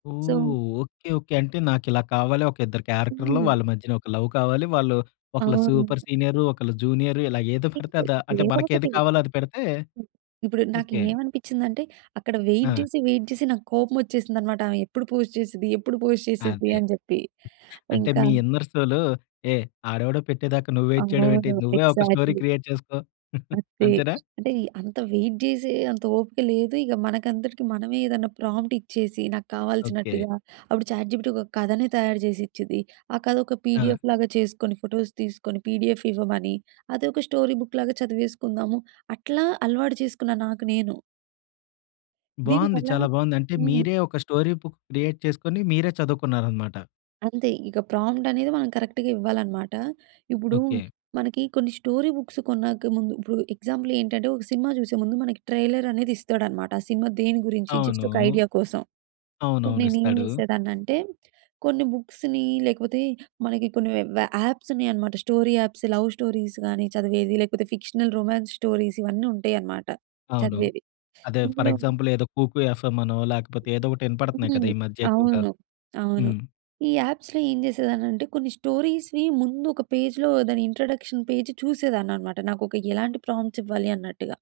ఓహ్! So okay. Okay. అంటే, నాకు ఇలా కావాలి, ఒక ఇద్దరు క్యారెక్టర్‌లు, వాళ్ళ హ్మ్. మధ్యన ఒక లవ్ కావాలి. వాళ్ళు ఆ! ఒకళ్ళు సూపర్ సీనియరు, ఒకళ్ళు జూనియరు ఇలా ఏదో పెడితే ఇంతే. అది అంటే ఏదో మనకు ఏది ఒకటి. కావాలో అది పెడితే ఇప్పుడు నాకు ఓకే. ఏమనిపిచ్చింది అంటే, అక్కడ వెయిట్ ఆ! చేసి వెయిట్ చేసి నాకు కోపం వచ్చేసింది అన్నమాట. ఆమె ఎప్పుడు పోస్ట్ చేసిద్ది, ఎప్పుడు పోస్ట్ చేసిద్ది అదే. అని చెప్పి. అంటే ఇంకా మీ ఇన్నర్ సోల్, ఏ ఆడెవడో పెట్టేదాకా నువ్ వెయిట్ చేయడం ఏంటి? అవును. నువ్వే ఒక స్టోరీ ఎగ్జాక్ట్‌లీ. క్రియేట్ చేసుకో. అంతే. అంతేనా? అంటే అంత వెయిట్ చేసే అంత ఓపిక లేదు. ఇక మనకందరికి మనమే ఏదైనా ప్రాంప్ట్ ఇచ్చేసి నాకు ఓకే. కావాల్సినట్టుగా, అప్పుడు చాట్ జీపీటి ఒక కథనే తయారు చేసి ఇచ్చిద్ది. ఆ కథ ఒక ఆ! పిడిఎఫ్ లాగా చేసుకొని, ఫోటోస్ తీసుకొని, పిడిఎఫ్ ఇవ్వమని అదొక స్టోరీ బుక్ లాగా చదివేసుకుందాము. అట్లా అలవాటు చేసుకున్నా నాకు నేను. బావుంది. దీనివల్ల చాలా బావుంది. అంటే, హ్మ్. మీరే ఒక స్టోరీ బుక్ క్రియేట్ చేసుకొని మీరే చదువుకున్నారు అన్నమాట? అంతే. ఇక ప్రాంప్ట్ అనేది మనం కరెక్ట్‌గా ఇవ్వాలన్నమాట. ఇప్పుడు ఓకే. మనకి కొన్ని స్టోరీ బుక్స్ కొన్నాక ముందు ఇప్పుడు ఎగ్జాంపుల్ ఏంటంటే ఒక సినిమా చూసే ముందు మనకి ట్రైలర్ అనేది ఇస్తాడు అన్నమాట ఆ సినిమా దేని గురించి జస్ట్ అవును. ఒక ఐడియా కోసం. అప్పుడు అవునవును. నేను ఏం ఇస్తాడు. చేసేదాన్ని అంటే, కొన్ని బుక్స్‌ని లేకపోతే మనకి కొన్ని యా యాప్స్ ఉన్నాయి అన్నమాట. స్టోరీ యాప్స్, లవ్ స్టోరీస్ గాని చదివేవి, లేకపోతే ఫిక్షనల్ రొమాన్స్ స్టోరీస్, ఇవన్నీ ఉంటాయి అన్నమాట అవును. చదివేవి. అదే ఫ‌ర్ ఇందులో ఎగ్జాంపుల్ ఏదో 'కూకు ఎఫ్ఎమ్' అనో, లేకపోతే ఏదో ఒకటి వినపడుతున్నాయి హ్మ్. కదా! ఈ మధ్య ఎక్కువగా? అవును. అవును. హ్మ్. ఈ యాప్స్‌లో ఏం చేసేదాన్ని అంటే, కొన్ని స్టోరీస్‌‌వి ముందు ఒక పేజ్‌లో దాని ఇంట్రడక్షన్ పేజ్ చూసేదాన్ని అన్నమాట. నాకు ఒక ఎలాంటి ప్రాంప్ట్స్ ఇవ్వాలి అన్నట్టుగా.